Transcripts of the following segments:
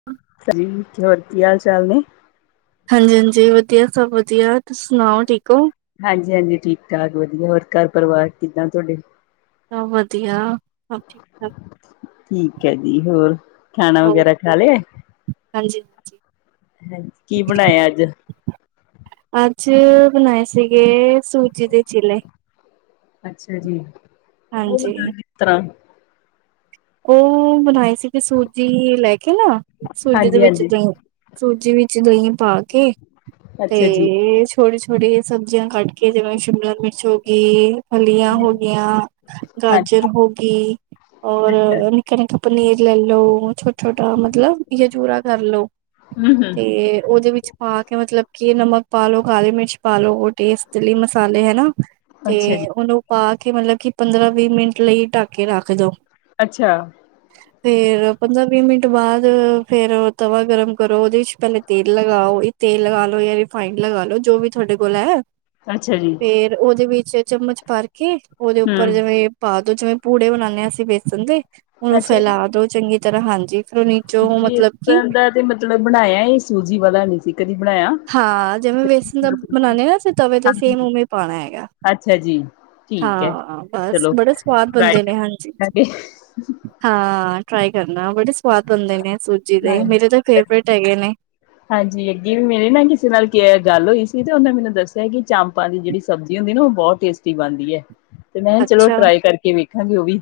ਹਮ। ਹਾਂ ਹੋਰ ਕੀ ਹਾਲ ਚਾਲ ਨੇ? ਹਾਂਜੀ ਹਾਂਜੀ, ਵਧੀਆ ਸਭ ਵਧੀਆ ਤੁਸੀਂ ਸੁਣਾਓ ਠੀਕ ਹੋ? ਹਾਂਜੀ ਹਾਂਜੀ, ਠੀਕ ਠਾਕ ਵਧੀਆ ਹੋਰ ਘਰ ਪਰਿਵਾਰ ਕਿੱਦਾਂ ਤੁਹਾਡੇ? ਸਭ ਵਧੀਆ, ਸਭ ਠੀਕ। ਠਾਕ ਠੀਕ ਹੈ ਜੀ, ਹੋਰ ਖਾਣਾ ਹੋਰ ਵਗੈਰਾ ਖਾ ਲਿਆ ਹਾਂਜੀ-ਹਾਂਜੀ ਹਾਂਜੀ, ਕਿ ਬਣਾਇਆ ਅੱਜ ਅੱਜ ਬਣਾਏ ਸੀਗੇ ਸੂਜੀ ਦੇ ਚੀਲੇ ਅੱਛਾ ਜੀ ਉਹ ਹਾਂਜੀ। ਕਿਸ ਤਰ੍ਹਾਂ [inaudible] ਉਹ ਬਣਾਏ ਸੀਗੇ, ਸੂਜੀ ਲੈ ਕੇ ਨਾ ਸੂਜੀ ਦੇ ਹਾਂਜੀ ਵਿੱਚ ਹਾਂਜੀ ਦਹੀਂ, ਸੂਜੀ ਵਿੱਚ ਦਹੀਂ ਪਾਕੇ ਤੇ ਅੱਛਾ ਜੀ ਤੇ ਛੋਟੀ -ਛੋਟੀ ਸਬਜ਼ੀਆਂ ਕੱਟ ਕੇ ਜਿਵੇਂ ਸ਼ਿਮਲਾ ਮਿਰਚ ਹੋ ਗਈ। ਫਲਿਆਂ ਹੋਗਿਆਂ ਗਾਜਰ ਹਾਂਜੀ ਹੋ ਗਈ ਔਰ ਅੱਛਾ ਨਿੱਕਾ ਨਿੱਕਾ ਪਨੀਰ, ਲੈ ਲੋ, ਛੋਟਾ ਛੋਟਾ ਮਤਲਬ ਚੂਰਾ ਕਰ ਲੌ ਹਮ ਹਮ ਤੇ ਉਹਦੇ ਵਿੱਚ ਪਾ ਕੇ ਮਤਲਬ ਕਿ ਨਮਕ ਪਾ ਲੋ ਕਾਲੀ ਮਿਰਚ ਪਾਲੋ ਉਹ ਟੇਸਟ ਚਲੀ ਮਸਾਲੇ ਹੈਨਾ ਤੇ ਅੱਛਾ ਜੀ ਉਹਨੂੰ ਪਾ ਕੇ ਮਤਲਬ ਕਿ ਪੰਦਰਾਂ ਵੀਹ ਮਿੰਟ ਲਈ ਢੱਕ ਕੇ ਰੱਖ ਦਓ। ਅੱਛਾ। ਫੇਰ ਪੰਦਰਾਂ ਵੀਹ ਮਿੰਟ ਬਾਅਦ ਫੇਰ ਤਵਾ ਗਰਮ ਕਰੋ। ਉਹਦੇ ਵਿੱਚ ਪਹਿਲੇ ਤੇਲ ਲਗਾਓ। ਤੇਲ ਲਗਾ ਲਓ ਯਾ ਰਿਫਾਈੰਡ ਲਗਾ ਲੋ, ਜੋ ਵੀ ਤੁਹਾਡੇ ਕੋਲ ਹੈ। ਅੱਛਾ ਜੀ। ਫੇਰ ਉਹਦੇ ਵਿੱਚ ਚਮਚ ਭਰ ਕੇ ਉਹਦੇ ਉੱਪਰ ਹਮ ਜਿਵੇਂ ਪਾ ਦੋ, ਜਿਵੇਂ ਪੂੜੇ ਬਣਾਉਾਨਦੇ ਹਾਂ ਅਸੀਂ ਦਦੇ ਹੁਣ ਉਹਨੂ ਅੱਛਾ ਫੈਲਾ ਦੋ ਚੰਗੀ ਤਰ੍ਹਾਂ ਹਾਂਜੀ ਫਿਰ ਉਹ ਨੀ ਚੋਂ ਮਤਲਬ ਕਿ ਬੇਸਣ ਦਾ ਤੇ ਮਤਲਬ ਬਣਾਇਆ ਇਹ ਸੂਜੀ ਵਾਲਾ ਨੀ ਸੀ ਕਦੀ, ਬਣਾਇਆ ਹਾਂ, ਜਿਵੇਂ ਵੇਸਣ ਦਾ ਬਣਾਉਦੇ ਨਾ ਅਸੀਂ ਤਵੇ ਦਾ ਸੇਮ ਉਵੇਂ ਪਾਉਣਾ ਹੈਗਾ। ਅੱਛਾ ਜੀ ਠੀਕ ਹੈ ਹਾਂ, ਬਸ ਚਲੋ ਬੜੇ ਸਵਾਦ ਹੁੰਦੇ ਟਰਾਈ ਨੇ। ਹਾਂਜੀ। ਕਰਾਂਗੇ ਹਾਂ, ਟਰਾਈ ਕਰਨਾ ਬੜੇ ਸਵਾਦ ਬਣਦੇ ਨੇ, ਸੂਜੀ ਦੇ ਹਾਂਜੀ। ਮੇਰੇ ਤਾਂ ਫੇਵਰੇਟ ਹੈਗੇ ਨੇ ਹਾਂਜੀ, ਅੱਗੇ ਵੀ ਮੇਰੀ ਨਾ ਕਿਸੇ ਨਾਲ ਗੱਲ ਹੋਈ ਸੀ। ਤੇ ਉਨਾ ਮੈਨੂੰ ਦੱਸਿਆ ਕਿ ਚੰਪਾ ਆਪਾਂ ਦੀ ਜਿਹੜੀ ਸਬਜ਼ੀ ਹੁੰਦੀ ਹੈ। ਨਾ ਉਹ ਬਹੁਤ ਟੇਸਟੀ ਬਣਦੀ ਹੈ। [unintelligible] ਤੇ ਮੈਂ ਕਿਹਾ ਚਲੋ ਟਰਾਈ ਕਰਕੇ ਵੇਖਾਂਗੇ ਉਹ ਵੀ।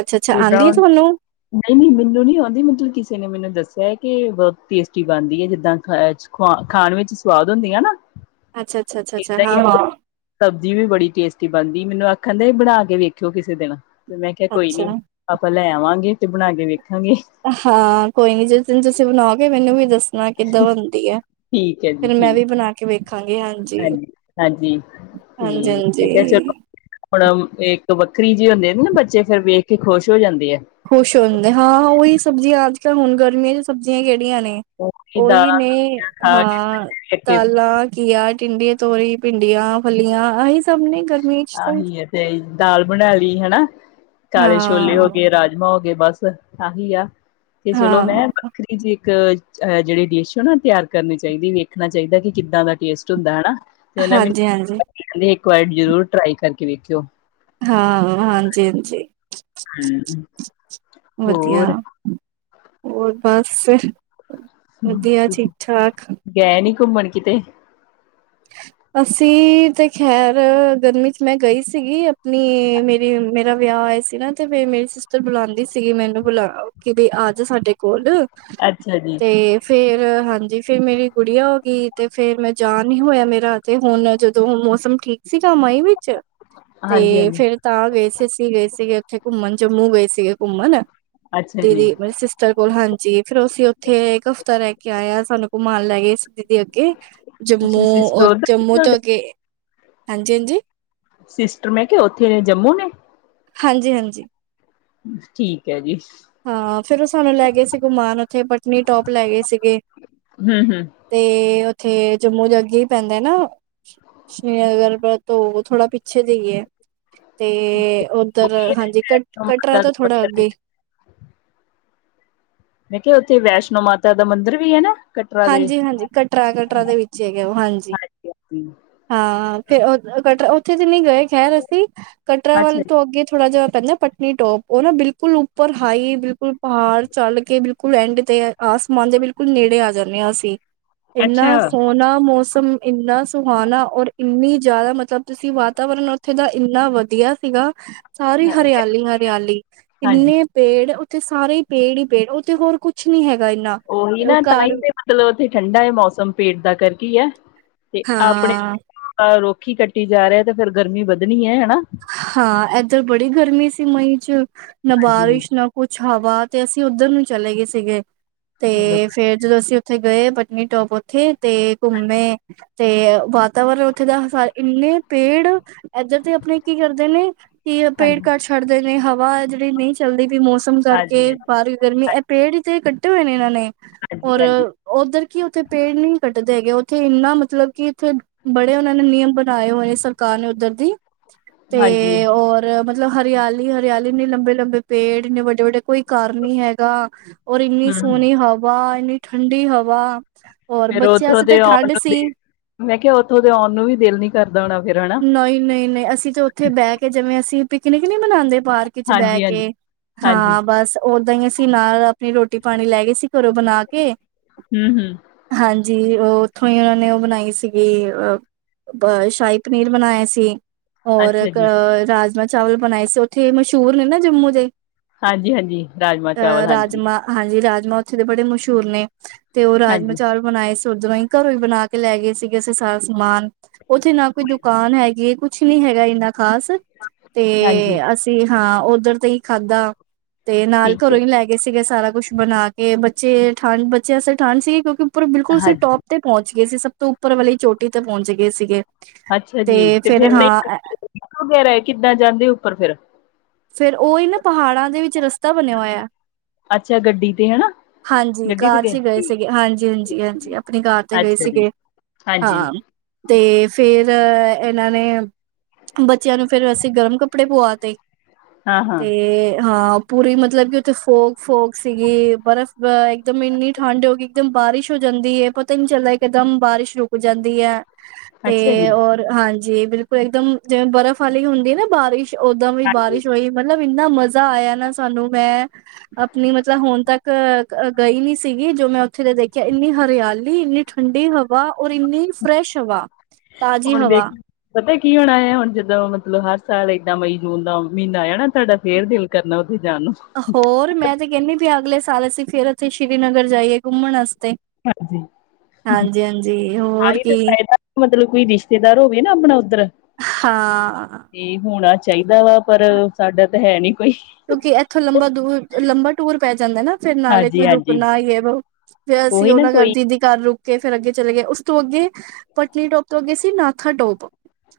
ਅੱਛਾ ਅੱਛਾ ਆਂਦੀ ਹੈ ਜਿੱਦਾਂ ਤੁਹਾਨੂੰ ਨਹੀਂ ਨਹੀਂ ਮੈਨੂੰ ਨੀ ਆਉਂਦੀ ਮਤਲਬ ਕਿਸੇ ਨੇ ਮੈਨੂੰ ਦੱਸਿਆ ਕਿ ਬਹੁਤ ਟੇਸਟੀ ਬਣਦੀ ਹੈ ਜਿੱਦਾਂ ਖਆ ਖਵਾਨ! ਖਾਣ ਵਿੱਚ ਸਵਾਦ ਹੁੰਦੀ ਆ ਨਾ? ਅੱਛਾ ਅੱਛਾ ਅੱਛਾ, ਏਦਾਂ ਹਾ ਹੀ ਹਾ ਹੈ। ਹਾ ਸਬਜ਼ੀ ਵੀ ਬੜੀ ਟੇਸਟੀ ਬਣਦੀ ਮੈਨੂੰ ਆਖਣ ਦੇ ਬਣਾ ਕੇ ਵੇਖਿਓ ਕਿਸੇ ਦਿਨ ਤੇ, ਮੈਂ ਕਿਹਾ ਕੋਈ ਨੀ ਅੱਛਾ ਆਪਾਂ ਲੈ ਆਵਾਂਗੇ ਤੇ ਬਣਾ ਕੇ ਵੇਖਾਂਗੇ। ਹਾਂ, ਕੋਈ ਨੀ ਜਿਸ ਦਿਨ ਤੁਸੀਂ ਬਣਾਓਗੇ। ਮੈਨੂੰ ਵੀ ਦੱਸੋ ਣਾ ਕਿੱਦਾਂ ਬਨਦੀ ਹੈ। ਠੀਕ ਹੈ ਜੀ ਫੇਰ ਮੈਂ ਠੀਕ ਵੀ ਬਣਾ ਕੇ ਵੇਖਾਂਗੀ ਹਾਂਜੀ ਹਾਂਜੀ ਹਾਂਜੀ, ਤੇ ਮੈਂ ਕਿਹਾ ਹਾਂਜੀ-ਹਾਂਜੀ। ਚਲੋ ਹੁਣ, ਇੱਕ ਵੱਖਰੀ ਜਿ ਹੁੰਦੇ ਆ ਨਾ ਬੱਚੇ ਫੇਰ ਵੇਖ ਕੇ ਖੁਸ਼ ਹੋ ਜਾਂਦੇਆ। ਖੁਸ਼ ਹੁੰਦੇ ਹਾਂ ਹਾਂ ਉਹੀ ਸਬਜ਼ੀਆਂ ਅੱਜ ਕੱਲ੍ਹ ਹੁਣ ਗਰਮਿਆਂ ਸਬਜ਼ੀਆਂ ਐਡਿਆ ਨੇ ਉਹੀ ਦਾਲਾਂ ਨੇ ਸਬਜ਼ੀਆਂ ਖਾ ਕੇ ਹਾਂ ਬੱਚੇ ਵੇਖ ਕੇ ਦਾਲਾਂ ਘੀਆ, ਟਿਂਡਾ, ਤੋਰੀ, ਭਿੰਡੀਆਂ, ਫਲਿਆਂ, ਆਹੀ ਸਭ ਨੇ ਗਰਮੀਆਂ ਚ ਆਹੀ ਹੈ ਤੇ ਦਾਲ ਬਣਾ ਲਈ ਹੈਨਾ ਕਾਲੇ ਛੋਲੇ ਹੋ ਹਾਂ, ਗਏ ਰਾਜਮਾਂ, ਹੋ ਗਏ ਬਸ ਆਹੀ ਆ ਤੇ ਚਲੋ ਹਾਂ, ਮੈਂ? ਇੱਕ ਜਿਹ ਡਿਸ਼ ਹੈ, ਨਾ ਤਿਆਰ ਕਰਨੀ ਚਾਹੀਦੀ ਵੇਖਣਾ ਚਾਹੀਦਾ ਕਿ ਕਿੱਦਾਂ ਦਾ ਟੇਸਟ ਹੁੰਦਾ ਹੈਾ ਦੋਨਾਂ ਵਿਚ ਹਾਂਜੀ, ਹਾਂਜੀ। ਜੈ ਇਕ ਵਰੀ ਜਰੂਰ ਟਰਾਈ ਕਰਕੇ ਵੇਖਿਓ ਹਾਂ ਹਾਂਜੀ ਹਾਂਜੀ ਹਮ ਵਧੀਆ ਹੋਰ ਹੋਰ, ਬਸ ਫੇਰ। ਤੁਸੀਂ ਗਏ ਨੀ ਘੁੰਮਣ ਕਿਤੇ? ਹ [inaudible] ਅਸੀਂ ਤੇ ਖੈਰ ਗਰਮੀ 'ਚ ਮੈਂ ਗਈ ਸੀਗੀ ਆਪਣੀ ਮੇਰੀ ਮੇਰਾ ਵਿਆਹ ਹੈਯਾ ਸੀ ਨਾ ਤੇ ਫਰ, ਮੇਰੀ ਸਿਸਟਰ ਬੁਲਾਉਂਦੀ ਸੀਗੀ ਮੈਨੂੰ ਬੁਲਾ ਕੇ ਬਈ ਆ ਜਾ ਸਾਡੇ ਕੋਲ? ਅੱਛਾ ਜੀ ਤੇ ਫੇਰ ਹਾਂਜੀ ਫੇਰ, ਮੇਰੀ ਗੁੜੀਆ ਹੋ ਗਈ ਤੇ ਫੇਰ ਮੈਂ ਜਾਣ ਨਹੀ ਹੋਏਆ ਮੇਰਾ ਹਜੇ ਹੋਣੈ, ਜਦੋਂ ਹੂਨ ਮੌਸਮ ਠੀਕ ਸੀਗਾ ਮਈ ਵਿਚ, ਹਾਂਜੀ ਤੇ ਹਾਂਜੀ ਫੇਰ ਤਾਂ ਗਏ ਸੀ ਅਸੀ ਗਏ ਸੀਗੇ ਉਥੇ ਘੁੰਮਣ ਜੰਮੂ ਗਏ ਸੀਗੇ ਘੁੰਮਣ, ਅੱਛਾ ਜੀ ਦੀਦੀ ਮੇਰੀ ਸਿਸ ਟਰ ਕੋਲ ਹਾਂਜੀ, ਫਿਰ ਅਸੀ ਉਥੇ ਏਕ ਹਫ਼ਤਾ ਰੈ ਕੇ ਆਏ ਆਂ, ਸਾਨੂੰ ਘੂਮਾਨ ਲੈਗੇ ਸੀ ਦੀਦੀ ਅੱਗੇ ਜੰਮੂ, ਅੱਛਾ ਸਿਸਟਰ ਓ ਉਧਰ ਜੰਮੂ ਤੁਹਾਡੇ ਤੋਂ ਅਗੇ ਹਾਂਜੀ, ਹਾਂਜੀ। ਸਿਸਟਰ ਮੈਂ ਕੇਆ ਓਥੇ, ਜੰਮੂ ਨੇ? ਹਾਂਜੀ, ਹਾਂਜੀ। ਠੀਕ ਹੈ ਜੀ। ਹਾਂ, ਫੇਰ ਓ ਸਾਨੂੰ ਲੈਗੇ ਸੀ ਘੂਮਾੰਨ ਉਥੇ ਪਟਨੀ ਟੋਪ ਲੈਗੇ ਸੀਗੇ। ਹੂੰ ਹੂੰ ਤੇ ਉਥੇ ਜੰਮੂ ਦੇ ਅੱਗੇ ਹੀ ਪੈਂਦਾ ਨਾ। ਸ਼੍ਰੀਨਗਰ ਪਰ ਥੋੜਾ ਪਿੱਛੇ ਦਈ ਏ। ਤੇ ਉਧਰ ਹਾਂਜੀ ਕਟ ਵੈਸ਼ਨੋ ਕਟਰਾ ਮਾਤਾ ਦਾ ਤੋਂ ਥੋੜਾ ਮੰਦਿਰ ਅੱਗੇ ਮੈਂ ਕਿਹਾ ਉਥੇ ਵੈਸ਼ਨੋ ਮਾਤਾ ਦਾ ਮੰਦਿਰ ਵੀ ਹੈਨਾ। ਹਾਂਜੀ-ਹਾਂਜੀ ਕਟਰਾ-ਕਟਰਾ ਦੇ ਵਿੱਚ ਹੈਗੇ ਉਹ ਹਾਂਜੀ ਹਾਂ ਫੇਰ ਉਧਰ ਕਟਰਾ ਉਥੇ ਤੇ ਨਹੀਂ ਗਏ ਖੈਰ ਅਸੀਂ ਕਟਰਾ ਅੱਛਾ ਵੱਲ ਜੀ ਤੋਂ ਅੱਗੇ ਥੋੜ੍ਹਾ ਜਿਹਾ ਪੈਂਦਾ ਪਟ ਨੀ ਟੋਪ ਉਹ ਨਾ ਬਿਲਕੁਲ ਉਪਰ ਹਾਈ ਬਿਲਕੁਲ ਪਹਾੜ ਚੱਲ ਕੇ ਬਿਲਕੁਲ ਐਂਡ ਤੇ ਹੈ। ਆਸਮਾਨ ਦੇ ਬਿਲਕੁਲ ਨੇੜੇ ਆ ਜਾਂਦੇ ਹਾਂ ਅਸੀਂ ਅੱਛਾ ਇੰਨਾ ਸੋਹਣਾ ਮੌਸਮ ਇੰਨਾ ਸੁਹਾਨਾ ਔਰ ਇੰਨੀ ਜ਼ਿਆਦਾ ਮਤਲਬ ਤੁਸੀਂ ਵਾਤਾਵਰਨ ਉਥੇ ਦਾ ਇੰਨਾ ਵਧੀਆ ਸੀਗਾ। ਸਾਰੀ ਹਾਂ- ਹਰਿਆਲੀ- ਹਰਿਆਲੀ ਹਾਂਜੀ ਇੰਨੇ ਪੇੜ ਉਥੇ ਸਾਰੇ ਹੀ ਪੇੜ ਹੀ ਪੇੜ ਉੱਥੇ ਹੋਰ ਕੁਛ ਕੁਛ ਨਹੀਂ ਹੈਗਾ ਇੰਨਾ ਉਹੀ ਉਹ ਨਾ ਤਾਂ ਘਰ ਹੀ ਤੇ ਮਤਲਬ ਓਥੇ ਠੰਡਾ ਏ ਮੌਸਮ ਪੇਟ ਦਾ ਕਾਰਕੇ ਏ ਤੇ ਹਾਂ ਆਪਣੇ ਰੁਖ ਈ ਕੱਟੀ ਜਾ ਰਹੇ ਤੇ ਫੇਰ ਗਰਮੀ ਵੱਧਣੀ ਏ ਹਨਾ। ਹਾਂ ਏਧਰ ਬੜੀ ਗਰਮੀ ਸੀ ਮਈ 'ਚ ਨਾ ਹਾਂਜੀ ਬਾਰਿਸ਼ ਹਾਂਜੀ ਨਾ ਕੁਛ ਹਵਾ ਤੇ ਅਸੀ ਉਧਰ ਨੂੰ ਚਲੇ ਗਏ ਸੀਗੇ ਤੇ ਚਲੋ ਫੇਰ ਜਦੋ ਅਸੀ ਉਥੇ ਗਏ ਪਟਨੀਟੋਪ ਓਥੇ ਤੇ ਘੁੰਮੇ ਤੇ ਵਾਤਾਵਰਨ ਉਥੇ ਦਾ ਸਾ ਇੰਨੇ ਪੇੜ ਐਧਰ ਤੇ ਅਪਣੇ ਕੀ ਕਰਦੇ ਨੇ ਕਿ ਪੇੜ ਹਾਂਜੀ ਕੱਟ ਛੱਡਦੇ ਨੇ ਹਵਾ ਜਿਹੜੀ ਨਹੀਂ ਚੱਲਦੀ ਪੀ ਮੌਸਮ ਖਤਮ ਹਾਂਜੀ ਕਾਰਕੇ ਬਾਰ ਗਰਮੀ ਏਹ ਹਾਂਜੀ ਪੇੜ ਈ ਤੇ ਕੱਟੇ ਹੋਏ ਨੇ ਏਨਾਂ ਨੇ ਹਾਂਜੀ ਔਰ ਹਾਂਜੀ ਓਧਰ ਕੀ ਉਥੇ ਪੇੜ ਨਹੀ ਕੱਟਦੇ ਹੈਗੇ ਉਥੇ ਇੰਨਾ ਮਤਲਬ ਕਿ ਉਥੇ ਬੜੇ ਓਨਾਂ ਨੇ ਨਿਯਮ ਬਨਾਏ ਹੋਏ ਸਰਕਾਰ ਨੇ ਓਧਰ ਦੀ ਹਾਂਜੀ ਤੇ ਔਰ ਮਤਲਬ ਹਰਿਆਲੀ-ਹਰਿਆਲੀ ਇਨੇ ਲੰਬੇ-ਲੰਬੇ ਪੇੜ ਇਨੇ ਵੱਡੇ-ਵੱਡੇ ਕੋਈ ਘਾਰ ਨਹੀਂ ਹੈਗਾ ਔਰ ਏਨੀ ਹੂੰ ਹੂੰ ਸੋਨੀ ਹਵਾ ਏਨੀ ਠੰਡੀ ਹਵਾ ਹੋਰ ਫੇਰ ਬੱਚਿਆਂ ਉੱਥੋਂ ਅਸਤੇ ਦੇ ਆਉਣ ਠੰਡ ਨੂੰ ਸੀ। ਦੇ ਮੈਂ ਕਿਹਾ ਓਥੋਂ ਤੇ ਔਣ ਨੂੰ ਵੀ ਦਿਲ ਨੀ ਕਰਦਾ ਹੋਣਾ ਫੇਰ ਹਨਾ। ਨਹੀ-ਨਹੀ-ਨਹੀ ਅਸੀ ਤੀ ਜੇ ਓਥੇ ਬੈਹ ਕੇ ਜਿਵੇਂ ਅਸੀ ਪਿਕਨਿਕ ਨੀ ਮਨਾਂਦੇ ਪਾਰਕ 'ਚ ਬੈਹ ਹਾਂਜੀ, ਹਾਂਜੀ, ਕੇ ਹਾਂਜੀ, ਹਾਂ ਬਸ ਓਦਾਂ ਈ ਅਸੀ ਨਾਲ ਅਪਨੀ ਰੋਟੀ ਪਾਣੀ ਲੈ ਗਏ ਸੀ ਘਰੋਂ ਬਨਾ ਕੇ ਹੂੰ- ਹੂੰ ਹਾਂਜੀ ਓ ਓਥੋਂ ਈ ਓਨਾਂ ਨੇ ਓ ਬਨਾਈ ਸੀਗੀ ਅ ਬ ਸ਼ਾਹੀ ਪਨੀਰ ਬਨਾਇਆ ਸੀ। ਹੋਰ ਅੱਛਾ ਇਕ ਜੀ। ਰਾਜ਼ਮਾਂ ਚਾਵਲ ਬਨਾਏ ਸੀ ਓਥੇ ਮਸ਼ਹੂਰ ਨੇ ਨਾ ਜੰਮੂ ਦੇ ਹਾਂਜੀ- ਹਾਂਜੀ ਰਾਜਮਾਂ ਚਾਵਲ ਅਹ ਹਾਂਜੀ। ਰਾਜਮਾਂ ਹਾਂਜੀ ਰਾਜਮਾ ਓਥੇ ਦੇ ਬੜੇ ਮਸ਼ਹੂਰ ਨੇ ਤੇ ਓ ਰਾਜਮਾ ਹਾਂਜੀ, ਚਾਵਲ ਬਣਾਏ ਸੀ ਉਦਰੋਂ ਈ ਘਰੋਂ ਈ ਬਨਾ ਕੇ ਲੈਗੇ ਸੀਗੇ ਅਸੀ ਸਾਰਾ ਸਮਾਨ ਓਥੇ ਨਾ ਕੋਈ ਦੁਕਾਨ ਹੈਗੀ ਕੁਛ ਨਹੀਂ ਹੈਗਾ ਇੰਨਾ ਖ਼ਾਸ ਤੇ ਹਾਂਜੀ ਅਸੀ ਹਾਂ ਓਧਰ ਦਾ ਹੀ ਖਾਦਾ। ਤੇ ਨਾਲ ਠੀਕ ਘਰੋਂ ਹੈ ਹੀ ਜੀ। ਲੈ ਗੇ ਸੀਗੇ ਸਾਰਾ ਕੁਛ ਬਨਾ ਕੇ ਬੱਚੇ ਠੰਡ ਬੱਚਿਆਂ ਅਸਤੇ ਠੰਡ ਸੀਗੀ ਕਿਉਂਕਿ ਉਪਰ ਬਿਲਕੁਲ ਸੀ ਟੋਪ ਹਾਂਜੀ, ਤੇ ਪੁਹੰਚ ਗਏ ਸੀ ਸਬ ਤੋਂ ਉਪਰ ਵਾਲੀ ਚੋਟੀ ਤੇ ਪੁਹੰਚ ਗਏ ਸੀਗੇ ਤੇ ਫਿਰ ਹਾਂ। ਇਕੋ ਗੈ [unintelligible] ਰਹੇ ਕਿੱਦਾਂ ਜਾਂਦੇ ਉਪਰ ਫਿਰ ਫਿਰ ਉਹ ਇਹ ਨਾ ਪਹਾੜਾਂ ਦੇ ਵਿੱਚ ਰਸਤਾ ਬਣਿਆ ਹੋਇਆ। ਅੱਛਾ ਗੱਡੀ ਤੇ ਹਨਾ। ਹਾਂਜੀ ਗੱਡੀ ਤੇ ਕਾਰ 'ਚ ਗਏ ਸੀਗੇ ਹਾਂਜੀ-ਹਾਂਜੀ-ਹਾਂਜੀ ਆਪਣੀ ਕਾਰ ਤੇ ਗਏ ਅੱਛਾ ਜੀ। ਸੀਗੇ। ਹਾਂਜੀ ਹਾਂ, ਤੇ ਫਿਰ ਇਹਨਾਂ ਨੇ ਬੱਚਿਆਂ ਨੂੰ ਫਿਰ ਵੈਸੇ ਗਰਮ ਕੱਪੜੇ ਪੁਆ ਤੇ ਹਾਂ, ਹਾਂ ਤੇ ਹਾਂ। ਪੂਰੀ ਮਤਲਬ ਕਿ ਉਥੇ ਫੋਕ-ਫੋਕ ਸੀਗੀ ਬਰਫ਼ ਇੱਕਦਮ ਇੰਨੀ ਠੰਡ ਹੋ ਗਈ ਇੱਕਦਮ ਬਾਰਿਸ਼ ਹੋ ਜਾਂਦੀ ਹੈ। ਪਤਾ ਹੀ ਨਹੀਂ ਚੱਲਦਾ ਇੱਕ ਇਕਦਮ ਬਾਰਿਸ਼ ਰੁਕ ਜਾਂਦੀ ਹੈ। ਤੇ ਅੱਛਾ ਜੀ, ਰ ਹਾਂਜੀ ਬਿਲਕੁਲ ਇੱਕਦਮ ਜਿਵੇਂ ਬਰਫ਼ ਵਾਲੀ ਹੁੰਦੀ ਨਾ ਬਾਰਿਸ਼, ਓਦਾਂ ਵੀ ਹਾਂਜੀ। ਬਾਰਿਸ਼ ਤੇ ਓਈ ਮਤਲਬ ਇੰਨਾ ਮਜ਼ਾ ਆਇਆ ਨਾ, ਸਾਨੂੰ ਮੈਂ ਅਪਨੀ ਮਤਲਬ ਹੁਣ ਤੱਕ ਗਈ ਨੀ ਸੀਗੀ, ਜੋ ਮੈਂ ਉਥੇ ਦੇ ਦੇਖਿਆ, ਇੰਨੀ ਹਰਿਆਲੀ ਇੰਨੀ ਠੰਡੀ ਹਵਾ ਔਰ ਇੰਨੀ ਫਰੈਸ਼ ਹਵਾ, ਤਾਜੀ ਹੁਣ ਦੇਖ ਹਵਾ। ਪਤਾ ਕੀ ਹੋਣਾ ਐ ਹੁਣ, ਜਦੋਂ ਮਤਲਬ ਹਾਰ ਸਾਲ ਏਦਾਂ ਮਈ ਜੂਨ ਦਾ ਮਹੀਨਾ ਆ ਜਾਣਾ, ਤੁਆਡਾ ਫੇਰ ਦਿਲ ਕਰਨਾ ਉਥੇ ਜਾਣ ਨੂੰ। ਹੋਰ ਮੈਂ ਤੇ ਕਹਿੰਨੀ ਪਈਆਂ, ਅਗਲੇ ਸਾਲ ਅਸੀ ਫੇਰ ਓਥੇ ਸ਼੍ਰੀਨਗਰ ਜਾਈਏ ਘੁੰਮਣ ਵਾਸਤੇ। ਹਾਂਜੀ। ਹਾਂਜੀ, ਹਾਂਜੀ ਹੋਰ ਆਹੀ ਤੇ ਕੀ। ਫਾਇਦਾ ਮਤਲਬ ਕੋਈ ਰਿਸ਼ਤੇਦਾਰ ਹੋਵੇ ਨਾ ਅਪਣਾ ਉਧੱਰ ਹਾਂ। ਜੀ ਹੋਣਾ ਚਾਹੀਦਾ ਵਾ, ਪਰ ਸਾਡਾ ਤਾਂ ਹੈ ਨੀ ਕੋਈ। ਕਿ ਏਥੋਂ ਲੰਬਾ ਦੂਰ, ਲੰਬਾ ਟੂਰ ਪੈ ਜਾਂਦਾ ਨਾ ਫੇਰ ਨਾਲੇ ਕੋਈ ਹਾਂਜੀ-ਹਾਂਜੀ ਰੁਕਣਾ ਹੈ ਵਾ, ਫੇਰ ਅਸੀਂ ਉਹੀ ਨਾ ਉਹਨਾਂ ਘਰ ਕੋਈ ਦੀਦੀ ਘਰ ਰੁਕ ਕੇ ਫਿਰ ਅੱਗੇ ਚਲੇ ਗਏ, ਉਸ ਤੋਂ ਅੱਗੇ, ਪਨੀ ਟੋਪ ਤੋਂ ਅੱਗੇ ਸੀ ਨਾਥਾ ਟੋਪ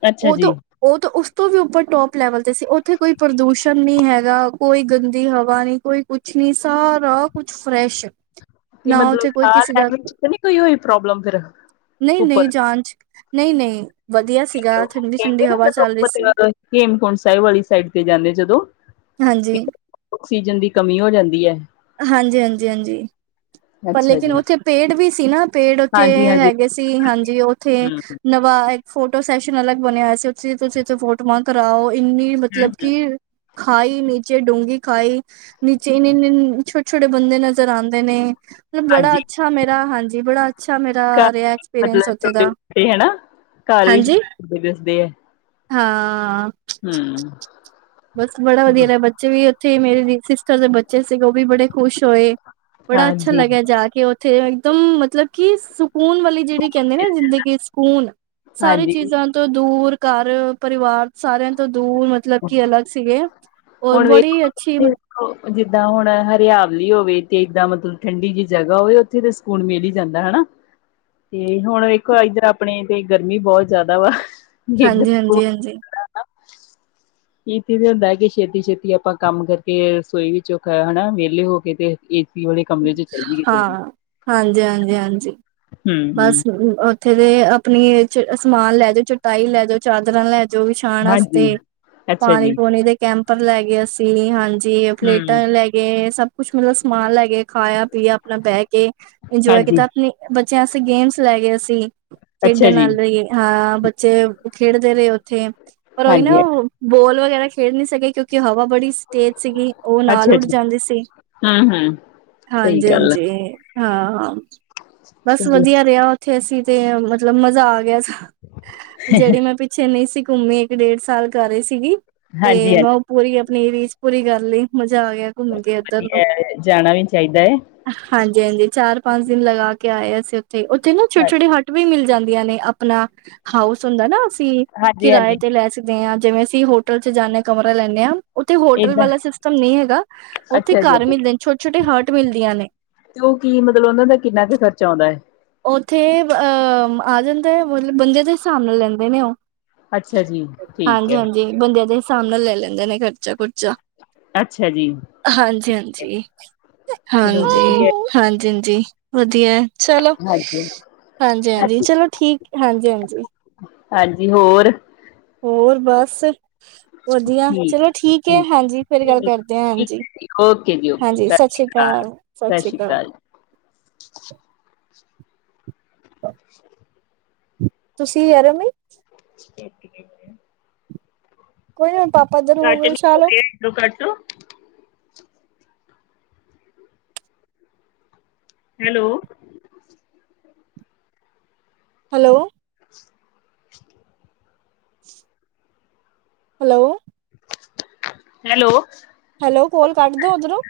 ਅੱਛਾ ਉਹ ਤੋਂ ਜੀ। ਉਹ ਤਾਂ ਉਸ ਤੋਂ ਵੀ ਉੱਪਰ ਟੋਪ ਲੈਵਲ ਤੇ ਸੀ, ਉੱਥੇ ਕੋਈ ਪ੍ਰਦੂਸ਼ਣ ਨਹੀਂ ਹੈਗਾ। ਕੋਈ ਗੰਦੀ ਹਵਾ ਨੀ, ਕੋਈ ਕੁਛ ਨੀ, ਸਾਰਾ ਕੁਛ ਫਰੈਸ਼ ਤੇ ਨਾ ਮਤਲਬ ਉੱਥੇ ਕੋਈ ਸਾਹ ਕਿਸੇ ਦਾ, ਲੈਣ ਵਿੱਚ ਤਾਂ ਨੀ ਕੋਈ ਹੋਈ ਪ੍ਰੋਬਲਮ ਫਿਰ ਨਹੀਂ- ਨਹੀਂ ਉੱਪਰ ਜਾਂਚ। ਨਹੀਂ -ਨਹੀਂ ਵਧੀਆ ਸੀਗਾ, ਠੰਡੀ- ਠੰਡੀ ਕਹਿੰਦੇ ਨਾ ਹਵਾ ਜਦੋਂ ਚੱਲ ਰਹੀ ਸੀ। ਮਤਲਬ ਹੇਮਕੁੰਟ ਸਾਹਿਬ ਵਾਲੀ ਸਾਈਡ ਤੇ ਜਾਂਦੇ ਜਦੋਂ। ਹਾਂਜੀ। ਆਕਸੀਜਨ ਦੀ ਕਮੀ ਹੋ ਜਾਂਦੀ ਹੈ। ਹਾਂਜੀ- ਹਾਂਜੀ -ਹਾਂਜੀ। ਪਰ ਅੱਛਾ ਲੇਕਿਨ ਜੀ ਉੱਥੇ ਪੇੜ ਵੀ ਸੀ ਨਾ, ਪੇੜ ਉੱਥੇ ਹਾਂਜੀ-ਹਾਂਜੀ ਹੈਗੇ ਸੀ ਹਾਂਜੀ ਉੱਥੇ। ਹੂੰ। ਨਵਾ ਇੱਕ ਫੋਟੋ ਸੈਸ਼ਨ ਅਲਗ ਬਣਿਆ ਹੋਇਆ ਸੀ ਉਥੇ ਤੁਸੀਂ ਇਥੇ ਫੋਟੋਆਂ ਕਰਾਓ ਇੰਨੀ ਮਤਲਬ ਕੀ, ਖਾਈ ਨੀਚੇ ਡੂੰਘੀ ਖਾਈ ਨੀਚੇ ਇੰਨੇ-ਇੰਨੇ ਛੋ ਛੋਟੇ ਬੰਦੇ ਨਜ਼ਰ ਆਉਂਦੇ ਨੇ। ਮਤਲਬ ਬੜਾ ਹਾਂਜੀ ਅੱਛਾ ਮੇਰਾ ਹਾਂਜੀ ਬੜਾ ਅੱਛਾ ਘਰ ਮੇਰਾ ਰਿਹਾ ਐਕਸਪੀਰੀਅੰਸ ਮਤਲਬ ਉੱਥੇ ਦਾ। ਛੋਟੇ-ਛੋਟੇ ਹਨਾ। ਘਰ ਵਿਚ ਹਾਂਜੀ ਦਿਸਦੇ ਹੈ। ਹਾਂ। ਹਮ। ਬਸ ਬੜਾ ਵਧੀਆ ਲ ਬੱਚੇ ਵੀ ਉੱਥੇ ਮੇਰੇ ਸਿਸਟਰ ਦੇ ਬੱਚੇ ਸੀਗੇ ਉਹ ਵੀ ਬੜੇ ਖੁਸ਼ ਹੋਏ। ਬੜਾ ਅੱਛਾ ਹਾਂਜੀ, ਲੱਗਿਆ ਜਾ ਕੇੇ। ਥੇ ਇੱਕਦਮ ਮਤਲਬ ਕਿ ਸਕੂਨ ਵਾਲੀ ਜਿਹੜੀ ਕਹਿੰਦੇ ਨਾ ਜ਼ਿੰਦਗੀ ਕਿ ਸਕੂਨ ਸਾਰੀ ਹਾਂਜੀ ਚੀਜ਼ਾਂ ਤੋਂ ਦੂਰ, ਘਰ ਪਰਿਵਾਰ ਸਾਰਿਆਂ ਤੋਂ ਦੂਰ ਮਤਲਬ ਕੀ ਅਲੱਗ ਸੀਗੇ, ਔਰ ਹੁਣ ਵੇਖੋ ਬੜੀ ਅੱਛੀਤ ਜਿੱਦਾਂ ਹੁਣ ਹਰਿਆਵਲੀ ਹੋਵੇ ਤੇ ਇੱਦਾਂ ਮਤਲਬ ਠੰਡੀ ਜਿਹੀ ਜਗ੍ਹਾ ਹੋਵੇ। ਉੱਥੇ ਤਾਂ ਸਕੂਨ ਮਿਲ ਹੀ ਜਾਂਦਾ ਹਨਾ। ਤੇ ਹੁਣ ਵੇਖੋ ਇੱਧਰ ਆਪਣੇ ਤੇ ਗਰਮੀ ਬਹੁਤ ਜ਼ਿਆਦਾ ਵਾ। ਹਾਂਜੀ ਇੱਧਰ -ਹਾਂਜੀ -ਹਾਂਜੀ। ਇਥੇ ਤੇ ਹੁੰਦਾ ਕਿ ਛੇਤੀ -ਛੇਤੀ ਆਪਾਂ ਕੰਮ ਕਰਕੇ, ਰਸੋਈ ਵਿੱਚੋਂ ਖਾਇ ਹਨਾ ਵਿਹਲੇ ਹੋ ਕੇ ਤੇ ਏਸੀ ਵਾਲੇ ਕਮਰੇ 'ਚ ਚੱਲ ਜਾਈਏ ਗ ਫਿਰ। ਹਾਂ। ਹਾਂਜੀ, ਹਾਂਜੀ, ਹਾਂਜੀ। ਹੂੰ-ਹੂੰ, ਬਸ ਉੱਥੇ ਤੇ ਆਪਣੀ 'ਚ ਸਮਾਨ ਲੈ ਜਾਓ, ਚਟਾਈ ਲੈ ਜਾਓ, ਚਾਦਰਾਂ ਲੈ। ਜੋ ਵਿਛਾਉਣ ਹਾਂਜੀ। ਵਾਸਤੇ ਅੱਛਾ ਪਾਣੀ, ਜੀ। ਪੂਣੀ ਦੇ ਕੈਂਪਰ ਲੈ ਗਏ ਅਸੀਂ, ਹਾਂਜੀ। ਤੇ ਹੂੰ, ਪਲੇਟਾਂ ਲੈ ਗਏ, ਸਭ ਕੁਛ ਮਤਲਬ ਸਮਾਨ ਲੈ ਗਏ, ਖਾਇਆ, ਪੀਆ, ਆਪਣਾ ਬਹਿ ਕੇ। ਇੰਜੋਏ ਹਾਂਜੀ, ਕੀਤਾ, ਆਪਣੇ, ਬੱਚਿਆਂ ਵਾਸਤੇ ਗੇਮਸ ਲੈ ਗਏ ਅਸੀ, ਅੱਛਾ ਖੇਡਣ ਜੀ, ਵਾਲੇ। ਤੇ ਹਾਂ, ਬੱਚੇ ਖੇਡਦੇ ਰਹੇ ਉੱਥੇ, ਪਰ, ਉਹੀ ਹਾਂਜੀ, ਨਾ ਬਾਲ, ਵਗੈਰਾ ਖੇਡ ਨੀ ਸਕੇ, ਕਿਉਂਕਿ ਹਵਾ ਬੜੀ ਸਟੇਜ ਸੀਗੀ, ਉਹ ਨਾਲ ਅੱਛਾ ਉੱਡ ਜੀ। ਜਾਂਦੀ ਸੀ! ਹੂੰ-ਹੂੰ, ਸਹੀ ਹਾਂਜੀ, ਗੱਲ ਐ, ਹਾਂਜੀ। ਹਾਂ, ਹਾਂ। ਬਸ ਚਲੋ ਵਧੀਆ ਰਿਹਾ। ਉੱਥੇ ਅਸੀਂ ਤੇ ਮਤਲਬ ਮਜ਼ਾ ਆ ਗਿਆ। ਜਿਹੜੀ ਮੈਂ ਪਿੱਛੇ ਨਹੀਂ ਸੀ। ਘੁੰਮੀ ਇੱਕ ਡੇਢ ਸਾਲ ਕਰ ਰਹੀਂ। ਸੀਗੀ ਤੇ ਮੈਂ ਹਾਂਜੀ-ਹਾਂਜੀ ਪੂਰੀ ਆਪਣੀ ਰੀਝ ਪੂਰੀ ਕਰ ਲਈ ਮਜ਼ਾ ਆ ਗਿਆ ਘੁੰਮ ਕੇ। ਜਾਣਾ ਵੀ ਚਾਹੀਦਾ ਹੈ। ਹਾਂਜੀ ਹਾਂਜੀ ਚਾਰ ਪੰਜ ਦਿਨ ਲਗਾ ਕੇ ਆਏ। ਅਸੀਂ ਉੱਥੇ ਉੱਥੇ ਨਾ ਛੋਟੇ ਛੋਟੇ। ਵੀ ਮਿਲ ਜਾਂਦੀਆਂ ਨੇ। ਆਪਣਾ ਹਾਊਸ ਹੁੰਦਾ ਨਾ। ਅਸੀਂ ਕਿਰਾਏ ਹਾਂਜੀ-ਹਾਂਜੀ ਤੇ ਲੈ। ਤੇ ਹਾਂ ਜਿਵੇਂ ਅਸੀਂ ਹੋਟਲ ਚ ਜਾਂਦੇ ਕਮਰਾ ਲੈਂਦੇ ਹਾਂ। ਉੱਥੇ ਹੋਟਲ ਏਦਾਂ ਵਾਲਾ ਸਿਸਟਮ ਨਹੀਂ ਹੈਗਾ। ਉੱਥੇ ਅੱਛਾ ਜੀ। ਘਰ ਮਿਲਦੇ ਛੋਟੇ ਛੋਟੇ ਹਰਟ ਮਿਲਦੀਆਂ ਨੇ। ਤੇ ਉਹ ਕੀ ਮਤਲਬ। ਉਹਨਾ ਦਾ ਕਿੰਨਾ ਕੁ ਖਰਚਾ ਆਉਂਦਾ ਹੈ। ਉੱਥੇ ਅਹ ਆ ਜਾਂਦਾ। ਮਤਲਬ ਬੰਦੇ ਦੇ ਹਿਸਾਬ ਨਾਲ ਲੈਂਦੇ ਨੇ। ਉਹ ਅੱਛਾ ਜੀ ਠੀਕ ਹੈ। ਹਾਂਜੀ-ਹਾਂਜੀ ਬੰਦਿਆਂ ਦੇ ਹਿਸਾਬ ਨਾਲ ਲੈ ਲੈਂਦੇ ਨੇ। ਖਰਚਾ ਖੁਰਚਾ। ਅੱਛਾ, ਜੀ। ਹਾਂਜੀ, ਹਾਂਜੀ। ਚਲੋ ਹਾਂਜੀ। ਵਧੀਆ, ਹਾਂਜੀ, ਹਾਂਜੀ, ਵਧੀਆ ਚਲੋ। ਹਾਂਜੀ। ਹਾਂਜੀ, ਹਾਂਜੀ, ਚਲੋ ਠੀਕ ਹਾਂਜੀ, ਹਾਂਜੀ। ਹਾਂਜੀ, ਹੋਰ। ਹੋਰ, ਬਸ। ਵਧੀਆ ਚਲੋ ਠੀਕ ਹੈ। ਹਾਂਜੀ, ਫੇਰ ਠੀਕ, ਗੱਲ ਠੀਕ ਕਰਦੇ ਹਾਂ। ਹਾਂਜੀ। ਹਾਂਜੀ, ਸਤਿ ਸ਼੍ਰੀ ਅਕਾਲ, ਸਤਿ ਸ਼੍ਰੀ ਅਕਾਲ। । ਤੁਸੀਂ। ਯਾਰ ਮੈਂ। ਸ। ਕੋਈ ਨਾ। ਪਾਪਾ ਦੇ ਰੂਮ 'ਚ ਵਿਛਾ ਲਓ। ਲੋ, ਕੱਟ ਦੋ। Hello. Hello.. Hello. Hello. Hello. Call cut ਦੋ ਉੱਧਰੋਂ।